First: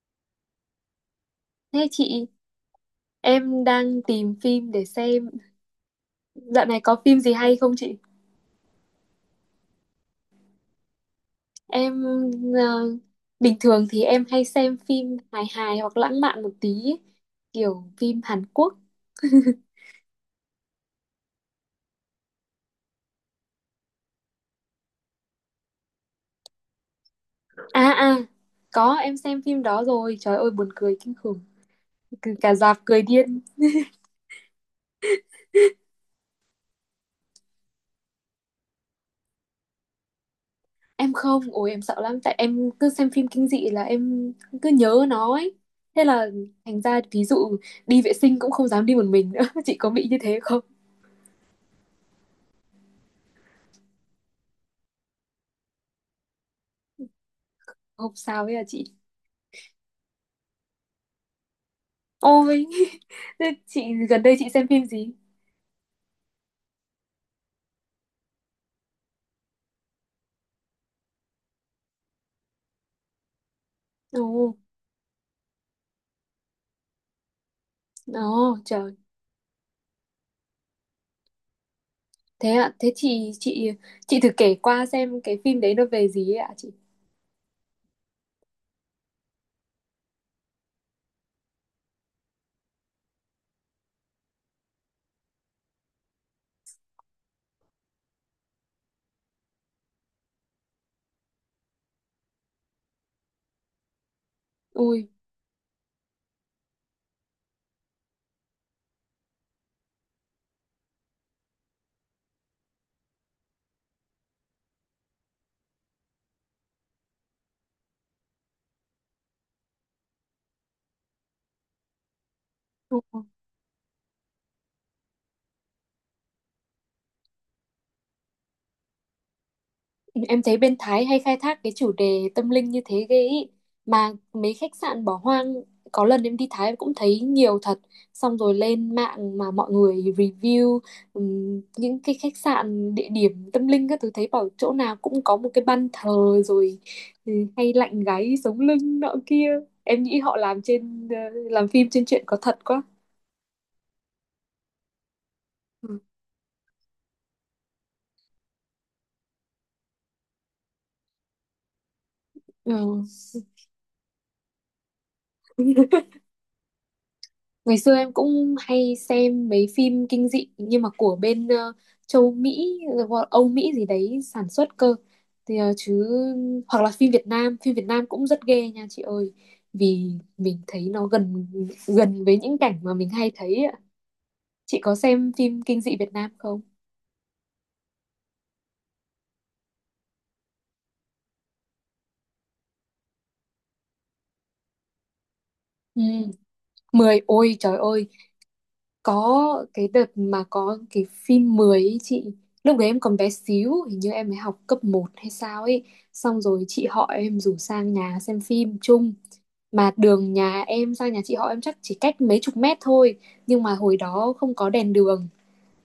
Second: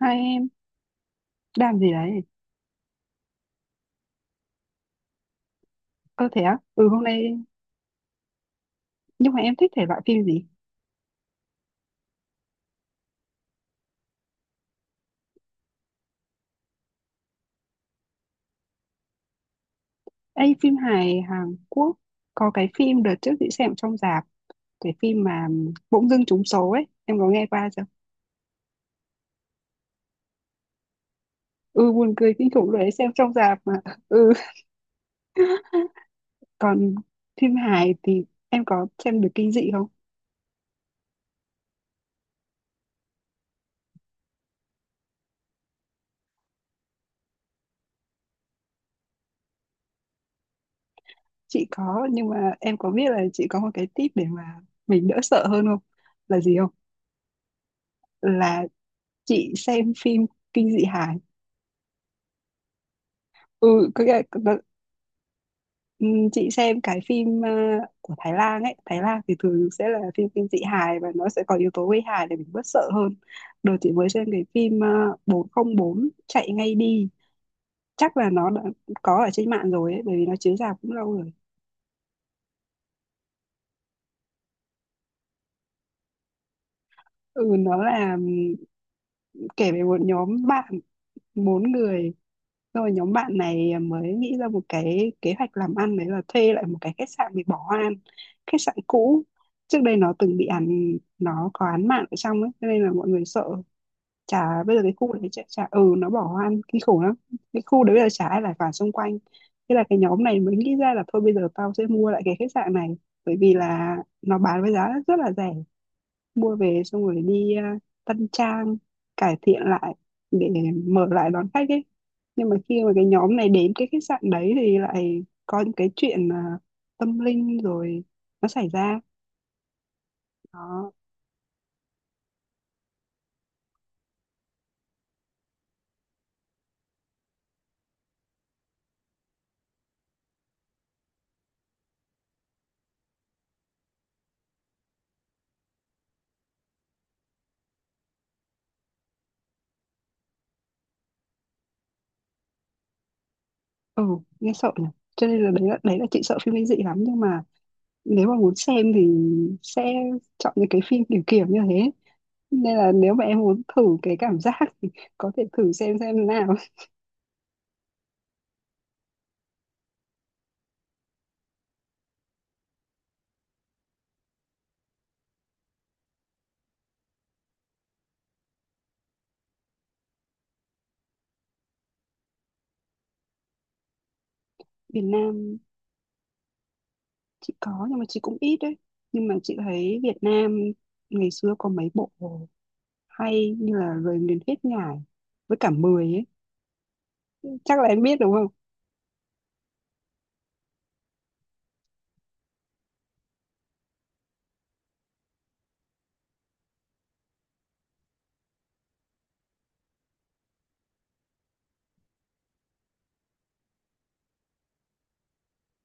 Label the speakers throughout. Speaker 1: Hai em làm
Speaker 2: Thế
Speaker 1: gì đấy?
Speaker 2: chị, em đang tìm phim để xem.
Speaker 1: Ơ thế á?
Speaker 2: Dạo này
Speaker 1: Ừ
Speaker 2: có
Speaker 1: hôm
Speaker 2: phim gì
Speaker 1: nay
Speaker 2: hay không chị?
Speaker 1: nhưng mà em thích thể loại phim gì?
Speaker 2: Em ờ, bình thường thì em hay xem phim hài hài hoặc lãng mạn một tí, ấy, kiểu phim Hàn Quốc.
Speaker 1: Ê phim hài Hàn Quốc, có cái phim đợt trước chị xem trong rạp, cái phim mà bỗng dưng trúng số ấy, em có nghe qua chưa?
Speaker 2: À à, có em xem phim đó rồi. Trời ơi buồn cười kinh khủng,
Speaker 1: Ừ, buồn cười
Speaker 2: cứ
Speaker 1: kinh
Speaker 2: cả
Speaker 1: khủng
Speaker 2: rạp
Speaker 1: rồi đấy,
Speaker 2: cười
Speaker 1: xem trong
Speaker 2: điên.
Speaker 1: rạp mà ừ còn phim hài thì em có xem được kinh dị không?
Speaker 2: Em không, ôi em sợ lắm tại em cứ xem phim kinh dị là em cứ nhớ nó ấy. Thế là thành ra ví dụ đi vệ sinh cũng không dám đi một mình nữa. Chị có bị như thế không?
Speaker 1: Chị có, nhưng mà em có biết là chị có một cái tip để mà mình đỡ sợ hơn không? Là gì không?
Speaker 2: Không sao ấy à
Speaker 1: Là
Speaker 2: chị.
Speaker 1: chị xem phim kinh dị hài.
Speaker 2: Ôi, thế
Speaker 1: ừ
Speaker 2: chị
Speaker 1: có nghĩa
Speaker 2: gần đây chị
Speaker 1: là,
Speaker 2: xem phim gì?
Speaker 1: ừ, chị xem cái phim của Thái Lan ấy. Thái Lan thì thường sẽ là phim kinh dị hài và nó sẽ có yếu tố gây hài để mình bớt sợ hơn. Đợt chị mới xem cái
Speaker 2: Ồ,
Speaker 1: phim 404 chạy ngay đi, chắc là nó
Speaker 2: ồ,
Speaker 1: đã
Speaker 2: trời.
Speaker 1: có ở trên mạng rồi ấy, bởi vì nó chiếu rạp cũng lâu rồi.
Speaker 2: Thế ạ, thế chị thử kể qua xem cái phim đấy nó về gì ấy ạ chị?
Speaker 1: Ừ nó là, kể về một nhóm bạn bốn người. Rồi nhóm bạn này mới nghĩ ra một cái kế hoạch làm ăn, đấy là thuê lại một cái khách sạn bị bỏ hoang, khách sạn cũ. Trước đây nó từng bị án, nó có án mạng ở trong ấy, cho nên là mọi người sợ. Chả bây giờ cái
Speaker 2: Ui,
Speaker 1: khu đấy chả ừ nó bỏ hoang kinh khủng lắm. Cái khu đấy bây giờ chả ai lại vào xung quanh. Thế là cái nhóm này mới nghĩ ra là thôi bây giờ tao sẽ mua lại cái khách sạn này, bởi vì là nó bán với giá rất là rẻ, mua về xong rồi đi tân trang, cải thiện lại để mở lại đón khách ấy. Nhưng mà khi mà cái nhóm này đến cái khách sạn đấy thì lại có những cái chuyện tâm linh rồi nó xảy ra
Speaker 2: em thấy bên
Speaker 1: đó.
Speaker 2: Thái hay khai thác cái chủ đề tâm linh như thế ghê ý. Mà mấy khách sạn bỏ hoang, có lần em đi Thái cũng thấy nhiều thật. Xong rồi lên mạng mà mọi người review những cái khách sạn, địa điểm tâm linh các thứ thấy bảo chỗ nào cũng có một cái ban thờ rồi ừ, hay lạnh gáy sống lưng nọ kia. Em nghĩ họ làm phim trên chuyện có thật quá.
Speaker 1: Ừ, nghe sợ nhỉ. Cho nên là đấy là đấy
Speaker 2: Ừ.
Speaker 1: là chị sợ phim kinh dị lắm, nhưng mà nếu mà muốn xem thì sẽ chọn những cái phim kiểu kiểu như thế, nên là
Speaker 2: Ừ.
Speaker 1: nếu mà em muốn thử cái cảm giác thì có thể thử xem nào.
Speaker 2: Ngày xưa em cũng hay xem mấy phim kinh dị nhưng mà của bên châu Mỹ, Âu Mỹ gì đấy sản xuất cơ. Thì chứ hoặc là phim Việt Nam cũng rất ghê nha chị ơi. Vì mình thấy nó gần gần với những cảnh mà mình hay thấy ạ. Chị có
Speaker 1: Việt
Speaker 2: xem
Speaker 1: Nam
Speaker 2: phim kinh dị Việt Nam không?
Speaker 1: chị có nhưng mà chị cũng ít đấy, nhưng mà chị thấy Việt Nam ngày xưa có mấy bộ hay như là Lời Nguyền Hết Ngài với cả
Speaker 2: Ừ,
Speaker 1: Mười ấy,
Speaker 2: 10 ôi trời
Speaker 1: chắc là em
Speaker 2: ơi,
Speaker 1: biết đúng không.
Speaker 2: có cái đợt mà có cái phim 10 ấy chị. Lúc đấy em còn bé xíu. Hình như em mới học cấp một hay sao ấy. Xong rồi chị họ em rủ sang nhà xem phim chung. Mà đường nhà em sang nhà chị họ em chắc chỉ cách mấy chục mét thôi. Nhưng mà hồi đó không có đèn đường.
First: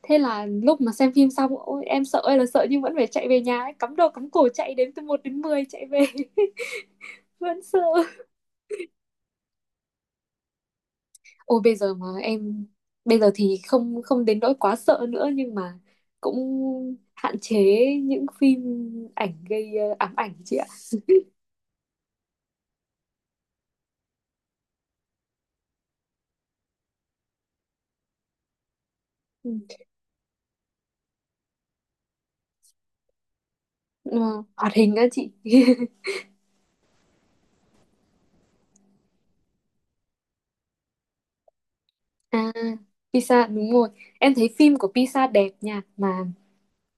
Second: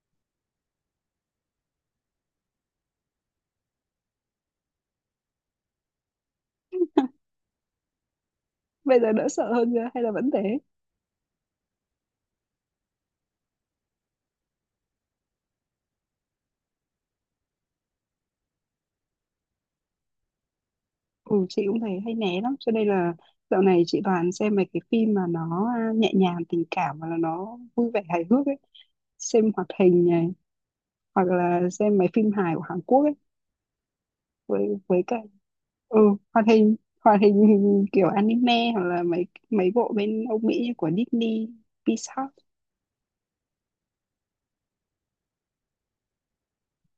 Speaker 2: Thế là lúc mà xem phim xong ôi, em sợ ơi là sợ nhưng vẫn phải chạy về nhà ấy. Cắm đầu cắm cổ chạy đến từ một đến 10 chạy về. Vẫn sợ.
Speaker 1: Bây giờ đỡ sợ hơn chưa hay là vẫn thế?
Speaker 2: Ôi bây giờ mà em bây giờ thì không không đến nỗi quá sợ nữa nhưng mà cũng hạn chế những phim ảnh gây ám ảnh chị ạ.
Speaker 1: Ừ, chị cũng thấy hay né lắm, cho nên là dạo này chị toàn xem mấy cái phim mà nó nhẹ nhàng tình cảm và là nó vui vẻ hài hước ấy. Xem
Speaker 2: Ừ.
Speaker 1: hoạt hình này, hoặc là xem mấy phim hài của Hàn Quốc ấy,
Speaker 2: Ờ,
Speaker 1: với
Speaker 2: hoạt hình
Speaker 1: với
Speaker 2: á
Speaker 1: cả
Speaker 2: chị.
Speaker 1: ừ hoạt hình, hoạt hình hình kiểu anime, hoặc là mấy mấy bộ bên Âu Mỹ như của Disney, Pixar.
Speaker 2: À, Pisa đúng rồi. Em thấy phim của Pisa đẹp nha mà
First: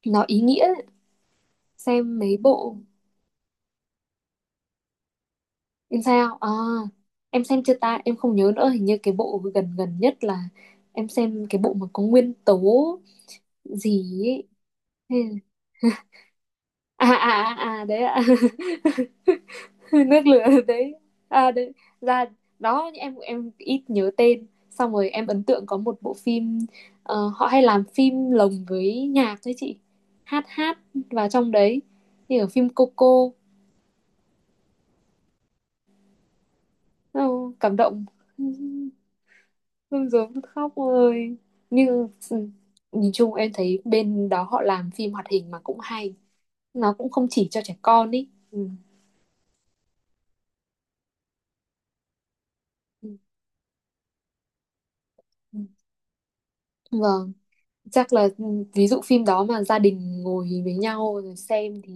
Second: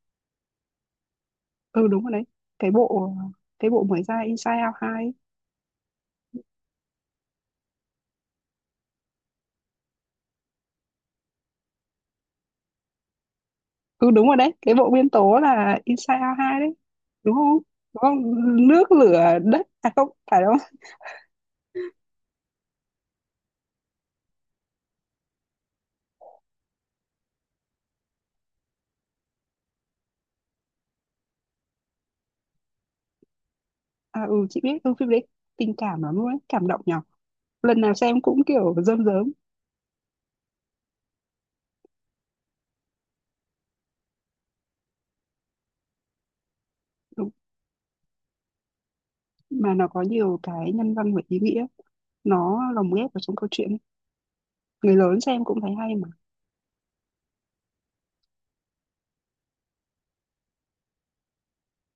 Speaker 2: nó ý nghĩa,
Speaker 1: Ừ đúng rồi
Speaker 2: xem
Speaker 1: đấy,
Speaker 2: mấy
Speaker 1: cái
Speaker 2: bộ.
Speaker 1: bộ cái bộ mới ra Inside Out 2 ấy.
Speaker 2: Em sao? À em xem chưa ta? Em không nhớ nữa, hình như cái bộ gần gần nhất là em xem cái bộ mà có nguyên tố
Speaker 1: Ừ
Speaker 2: gì
Speaker 1: đúng rồi
Speaker 2: ấy.
Speaker 1: đấy, cái bộ nguyên
Speaker 2: Hay
Speaker 1: tố
Speaker 2: là-
Speaker 1: là Inside Out 2 đấy,
Speaker 2: À à
Speaker 1: đúng
Speaker 2: à,
Speaker 1: không,
Speaker 2: à,
Speaker 1: đúng
Speaker 2: đấy ạ.
Speaker 1: không? Nước lửa đất, à không
Speaker 2: Nước
Speaker 1: phải
Speaker 2: lửa
Speaker 1: đâu.
Speaker 2: đấy, à đấy, ra đó. Em ít nhớ tên, xong rồi em ấn tượng có một bộ phim, họ hay làm phim lồng với nhạc đấy chị, hát hát vào trong đấy, như ở phim Coco.
Speaker 1: À ừ chị biết, ừ phim đấy tình cảm lắm luôn ấy, cảm động nhở.
Speaker 2: Ồ, cảm
Speaker 1: Lần nào
Speaker 2: động.
Speaker 1: xem cũng kiểu rơm rớm.
Speaker 2: Rưng rưng khóc ơi, như ừ, nhìn chung em thấy bên đó họ làm phim hoạt hình mà cũng hay, nó cũng không
Speaker 1: Đúng,
Speaker 2: chỉ cho trẻ con ý ừ.
Speaker 1: mà nó có nhiều cái nhân văn và ý nghĩa, nó lồng
Speaker 2: Ừ,
Speaker 1: ghép vào trong câu chuyện ấy. Người lớn xem
Speaker 2: ừ.
Speaker 1: cũng thấy hay.
Speaker 2: Ừ. Vâng, chắc là ừ, ví dụ phim đó mà gia đình ngồi với nhau rồi xem thì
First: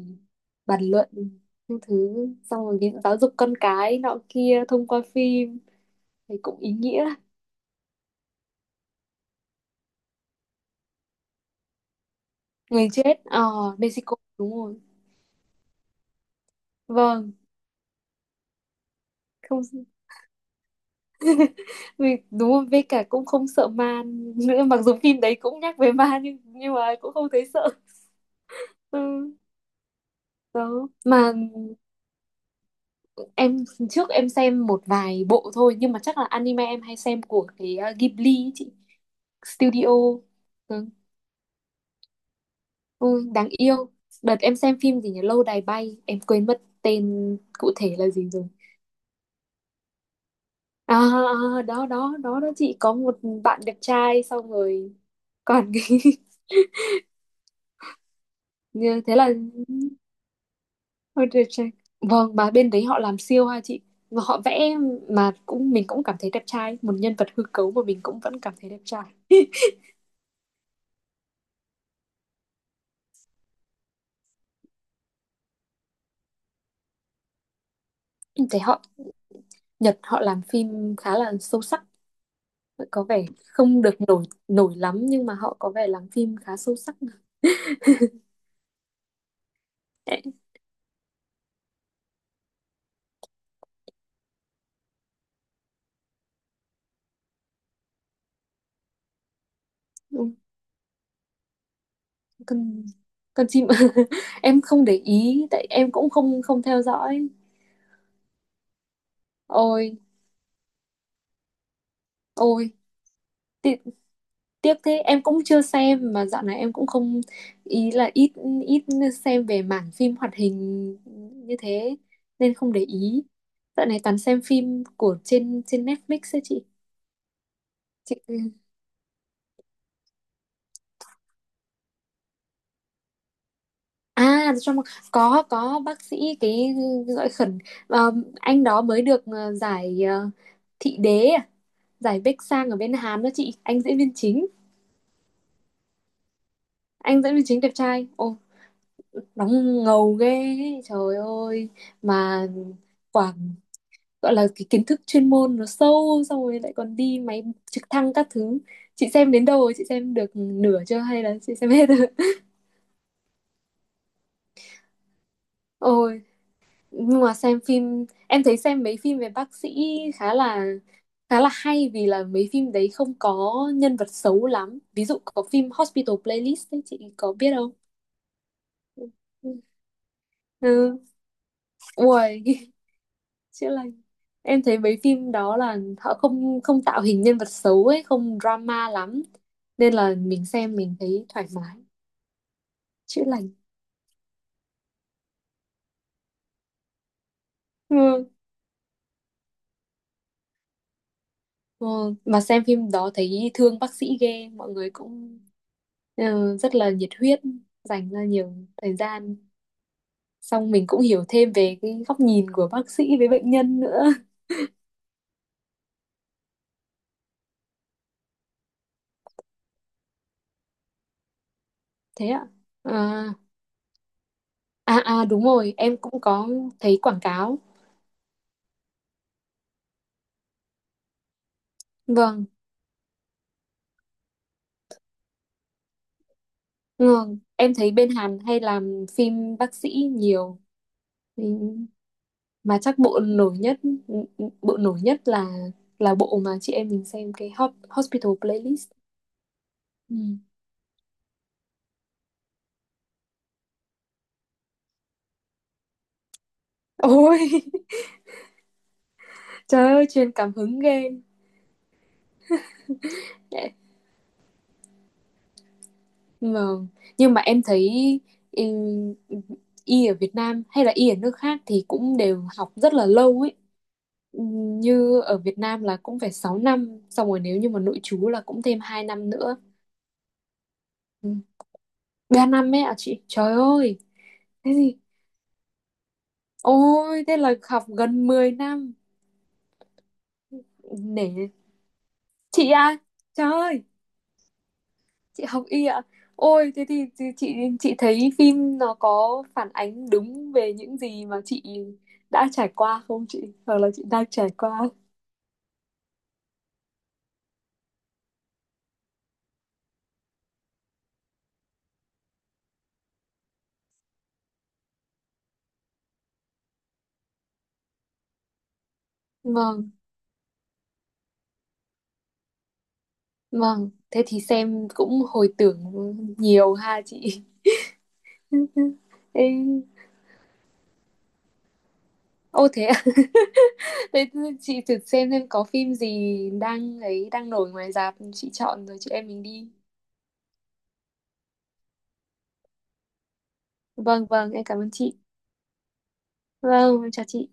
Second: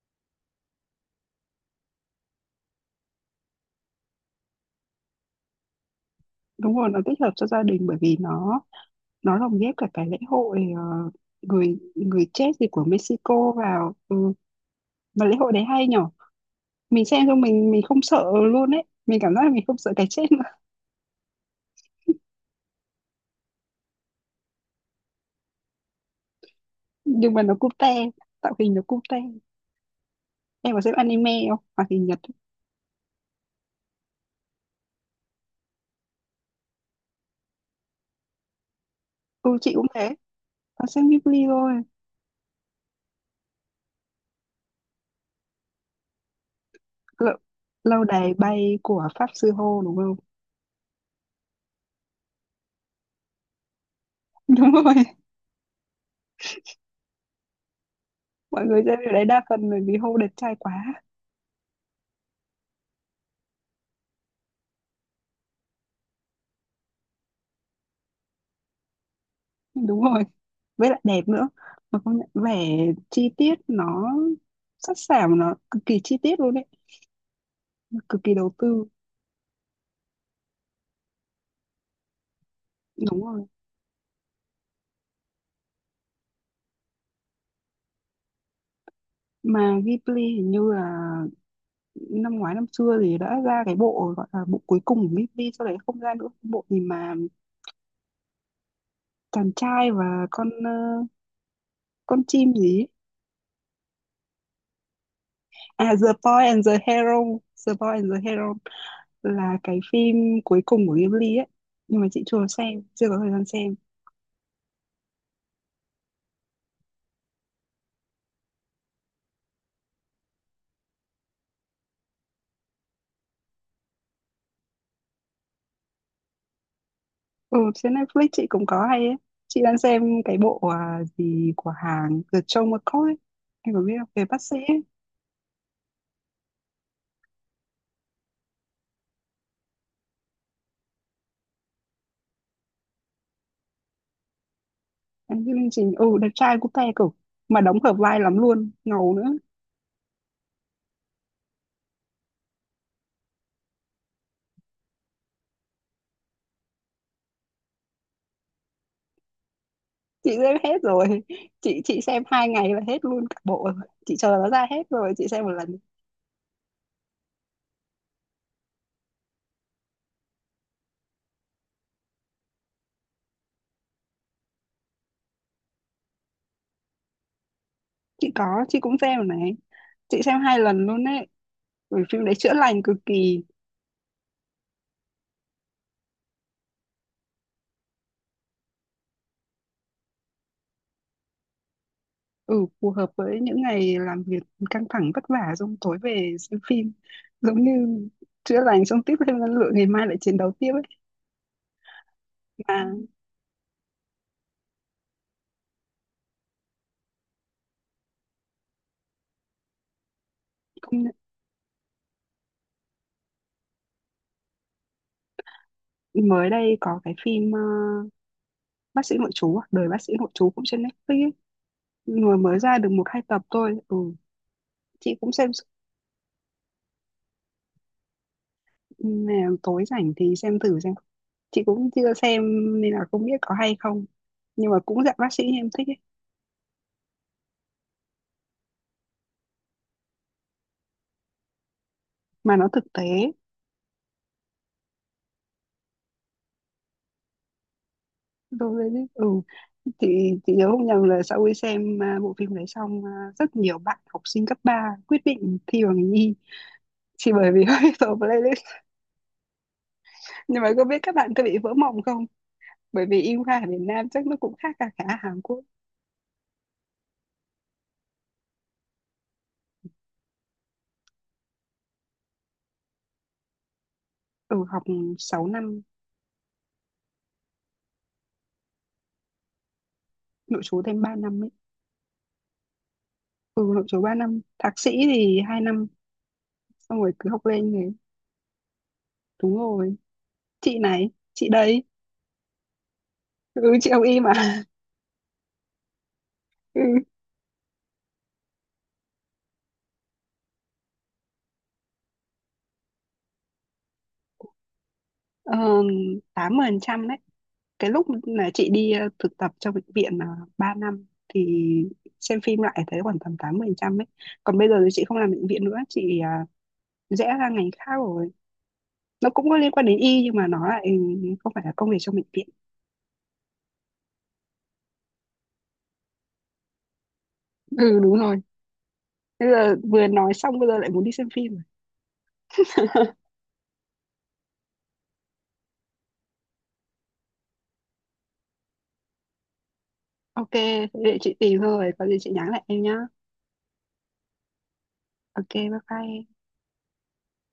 Speaker 2: bàn luận những thứ, xong rồi ví dụ giáo dục con cái nọ kia thông qua phim thì cũng ý
Speaker 1: Đúng rồi, nó
Speaker 2: nghĩa.
Speaker 1: tích hợp cho gia đình bởi vì nó lồng ghép cả cái lễ hội người người chết gì của
Speaker 2: Người chết
Speaker 1: Mexico
Speaker 2: ờ
Speaker 1: vào
Speaker 2: Mexico
Speaker 1: ừ.
Speaker 2: đúng rồi.
Speaker 1: Mà lễ hội đấy hay nhở. Mình xem
Speaker 2: Vâng.
Speaker 1: xong mình không sợ luôn ấy, mình cảm giác là mình
Speaker 2: Không,
Speaker 1: không sợ cái chết nữa.
Speaker 2: vì đúng rồi, với cả cũng không sợ ma nữa, mặc dù phim đấy cũng nhắc về ma nhưng mà cũng không
Speaker 1: Nhưng mà
Speaker 2: thấy
Speaker 1: nó
Speaker 2: sợ.
Speaker 1: cute, tạo hình nó
Speaker 2: Ừ,
Speaker 1: cute. Em có
Speaker 2: đó
Speaker 1: xem anime
Speaker 2: mà.
Speaker 1: không, hoạt hình Nhật?
Speaker 2: Em trước em xem một vài bộ thôi, nhưng mà chắc là anime em hay xem của cái Ghibli ấy chị,
Speaker 1: Ừ chị cũng
Speaker 2: studio.
Speaker 1: thế, có
Speaker 2: Ừ.
Speaker 1: xem Ghibli thôi.
Speaker 2: Ôi, đáng yêu. Đợt em xem phim gì nhỉ? Lâu đài bay. Em quên mất
Speaker 1: lâu,
Speaker 2: tên cụ thể
Speaker 1: Lâu
Speaker 2: là gì
Speaker 1: đài
Speaker 2: rồi.
Speaker 1: bay của Pháp sư Hô đúng không?
Speaker 2: À, à, đó, đó, đó, đó chị. Có một bạn đẹp trai xong
Speaker 1: Đúng rồi,
Speaker 2: rồi. Còn cái...
Speaker 1: mọi người xem
Speaker 2: như
Speaker 1: điều
Speaker 2: thế
Speaker 1: đấy
Speaker 2: là...
Speaker 1: đa phần bởi vì Hô đẹp trai quá.
Speaker 2: Ôi, đẹp trai. Vâng, mà bên đấy họ làm siêu ha chị. Mà họ vẽ mà cũng mình cũng cảm thấy đẹp trai. Một nhân vật hư cấu mà mình cũng vẫn cảm thấy đẹp trai.
Speaker 1: Đúng rồi, với lại đẹp nữa, mà công nhận vẻ chi tiết nó sắc sảo, nó cực kỳ chi tiết luôn đấy, cực kỳ
Speaker 2: Em
Speaker 1: đầu
Speaker 2: thấy họ,
Speaker 1: tư.
Speaker 2: Nhật họ làm phim khá là sâu sắc. Có
Speaker 1: Đúng
Speaker 2: vẻ
Speaker 1: rồi,
Speaker 2: không được nổi nổi lắm nhưng mà họ có vẻ làm phim khá sâu sắc.
Speaker 1: mà Ghibli
Speaker 2: Đấy.
Speaker 1: hình như là năm ngoái năm xưa thì đã ra cái bộ gọi là bộ cuối cùng của Ghibli, sau đấy không ra nữa, bộ gì mà chàng trai và con con chim gì
Speaker 2: con
Speaker 1: ấy.
Speaker 2: con chim. Em không để ý tại em
Speaker 1: À
Speaker 2: cũng
Speaker 1: The
Speaker 2: không
Speaker 1: Boy
Speaker 2: không
Speaker 1: and the
Speaker 2: theo dõi.
Speaker 1: Hero, The Boy and the Hero là cái
Speaker 2: ôi
Speaker 1: phim cuối cùng của Ghibli ấy, nhưng mà chị chưa
Speaker 2: ôi
Speaker 1: xem, chưa có thời gian xem.
Speaker 2: ti- tiếc thế, em cũng chưa xem mà dạo này em cũng không, ý là ít ít xem về mảng phim hoạt hình như thế nên không để ý, dạo này toàn xem phim của trên trên Netflix ấy chị.
Speaker 1: Ừ, trên
Speaker 2: chị
Speaker 1: Netflix chị cũng có hay ấy. Chị đang xem cái bộ gì của hàng The Joe McCoy ấy. Em có biết không? Về bác
Speaker 2: à
Speaker 1: sĩ
Speaker 2: trong
Speaker 1: ấy.
Speaker 2: có bác sĩ cái gọi khẩn ờ, anh đó mới được giải thị đế à? Giải Bách Sang ở bên Hàn đó chị, anh diễn viên chính.
Speaker 1: Em chương trình ừ đẹp trai cũng te cực,
Speaker 2: anh diễn viên
Speaker 1: mà
Speaker 2: chính đẹp
Speaker 1: đóng hợp
Speaker 2: trai,
Speaker 1: vai
Speaker 2: ô
Speaker 1: lắm luôn, ngầu nữa.
Speaker 2: đóng ngầu ghê ấy, trời ơi, mà quảng, gọi là cái kiến thức chuyên môn nó sâu xong rồi lại còn đi máy trực thăng các thứ. Chị xem đến đâu rồi, chị xem được
Speaker 1: Chị xem
Speaker 2: nửa
Speaker 1: hết
Speaker 2: chưa
Speaker 1: rồi.
Speaker 2: hay là chị xem
Speaker 1: chị
Speaker 2: hết
Speaker 1: chị
Speaker 2: rồi?
Speaker 1: xem 2 ngày là hết luôn cả bộ rồi. Chị chờ nó ra hết rồi chị xem một lần.
Speaker 2: Ôi, nhưng mà xem phim em thấy xem mấy phim về bác sĩ khá là khá là hay vì là mấy phim đấy không có nhân vật xấu lắm, ví dụ có phim Hospital Playlist ấy, chị có biết không?
Speaker 1: Chị có, chị cũng xem rồi này, chị xem 2 lần
Speaker 2: Ừ.
Speaker 1: luôn đấy, bởi phim đấy
Speaker 2: Ui,
Speaker 1: chữa lành cực kỳ.
Speaker 2: chữa lành. Em thấy mấy phim đó là họ không không tạo hình nhân vật xấu ấy, không drama lắm, nên là mình xem mình thấy thoải mái.
Speaker 1: Ừ phù hợp
Speaker 2: Chữa
Speaker 1: với
Speaker 2: lành.
Speaker 1: những ngày làm việc căng thẳng vất vả, xong tối về xem phim giống như
Speaker 2: Ừ.
Speaker 1: chữa lành, xong tiếp thêm năng lượng ngày mai lại chiến đấu tiếp ấy.
Speaker 2: Ừ. Mà xem phim
Speaker 1: Mà
Speaker 2: đó thấy thương bác sĩ ghê, mọi người cũng rất là nhiệt huyết, dành ra nhiều thời gian, xong mình cũng
Speaker 1: công nhận,
Speaker 2: hiểu thêm về cái góc nhìn của bác sĩ với bệnh nhân nữa.
Speaker 1: mới đây có cái phim bác sĩ nội trú à? Đời bác sĩ nội trú cũng trên Netflix ấy.
Speaker 2: Thế
Speaker 1: Vừa
Speaker 2: ạ.
Speaker 1: mới ra được một hai
Speaker 2: À,
Speaker 1: tập thôi ừ,
Speaker 2: à
Speaker 1: chị
Speaker 2: à
Speaker 1: cũng
Speaker 2: đúng
Speaker 1: xem
Speaker 2: rồi em cũng có thấy quảng cáo.
Speaker 1: nè, tối rảnh thì xem thử xem. Chị cũng chưa xem
Speaker 2: Vâng
Speaker 1: nên là không biết có hay không, nhưng mà cũng dạng bác sĩ em thích ấy,
Speaker 2: vâng, em thấy bên Hàn hay làm phim bác sĩ nhiều. Ừ,
Speaker 1: mà nó
Speaker 2: mà
Speaker 1: thực
Speaker 2: chắc bộ
Speaker 1: tế.
Speaker 2: nổi nhất bộ nổi nhất là bộ mà chị em mình xem cái Hot, Hospital
Speaker 1: Tôi mới
Speaker 2: Playlist.
Speaker 1: biết, ừ chị
Speaker 2: Ừ.
Speaker 1: chị nhớ không nhầm là sau khi xem bộ phim đấy xong rất nhiều bạn học sinh cấp 3 quyết định thi vào ngành y chỉ
Speaker 2: Ôi
Speaker 1: bởi vì hơi vào playlist.
Speaker 2: trời ơi, truyền cảm
Speaker 1: Nhưng mà
Speaker 2: hứng
Speaker 1: có biết
Speaker 2: ghê.
Speaker 1: các bạn có bị vỡ mộng không, bởi vì y khoa ở Việt Nam chắc nó cũng khác cả cả Hàn Quốc.
Speaker 2: Nhưng mà nhưng mà em thấy ừ, y ở Việt Nam hay là y ở nước khác thì cũng đều học rất là lâu ấy,
Speaker 1: Ừ học
Speaker 2: như ở
Speaker 1: sáu
Speaker 2: Việt
Speaker 1: năm
Speaker 2: Nam là cũng phải 6 năm xong rồi nếu như mà nội trú là cũng thêm 2 năm nữa.
Speaker 1: nội trú thêm 3
Speaker 2: Ừ.
Speaker 1: năm ấy.
Speaker 2: 3 năm ấy ạ chị, trời
Speaker 1: Ừ nội
Speaker 2: ơi
Speaker 1: trú 3 năm, thạc
Speaker 2: thế
Speaker 1: sĩ
Speaker 2: gì,
Speaker 1: thì 2 năm, xong rồi
Speaker 2: ôi
Speaker 1: cứ
Speaker 2: thế
Speaker 1: học
Speaker 2: là
Speaker 1: lên
Speaker 2: học
Speaker 1: này.
Speaker 2: gần 10 năm.
Speaker 1: Đúng rồi, chị này chị
Speaker 2: Để
Speaker 1: đấy,
Speaker 2: chị à, trời
Speaker 1: ừ
Speaker 2: ơi,
Speaker 1: chị học y mà.
Speaker 2: chị học y ạ? Ôi thế
Speaker 1: Ừ.
Speaker 2: thì chị, chị thấy phim nó có phản ánh đúng về những gì mà chị đã trải qua không chị, hoặc là chị đang trải qua?
Speaker 1: Ờ, 80% đấy. Cái lúc là chị đi thực tập trong bệnh viện là 3 năm thì xem phim lại thấy khoảng tầm 80% ấy. Còn bây giờ thì chị không làm bệnh viện nữa, chị rẽ ra ngành khác rồi. Nó cũng có liên quan
Speaker 2: Vâng.
Speaker 1: đến y nhưng mà nó lại không phải là công việc trong bệnh viện.
Speaker 2: Vâng, thế thì xem cũng hồi tưởng nhiều ha chị.
Speaker 1: Ừ đúng rồi.
Speaker 2: Ê,
Speaker 1: Bây giờ vừa nói xong bây giờ lại muốn đi xem phim rồi.
Speaker 2: ô thế à? Thế chị thử xem có phim gì đang ấy đang nổi ngoài rạp, chị chọn rồi chị em mình đi.
Speaker 1: Ok, thế để chị tìm thôi, có gì chị nhắn lại em nhá.
Speaker 2: Vâng vâng, em cảm ơn chị.
Speaker 1: Ok, bye bye em.
Speaker 2: Vâng em chào chị.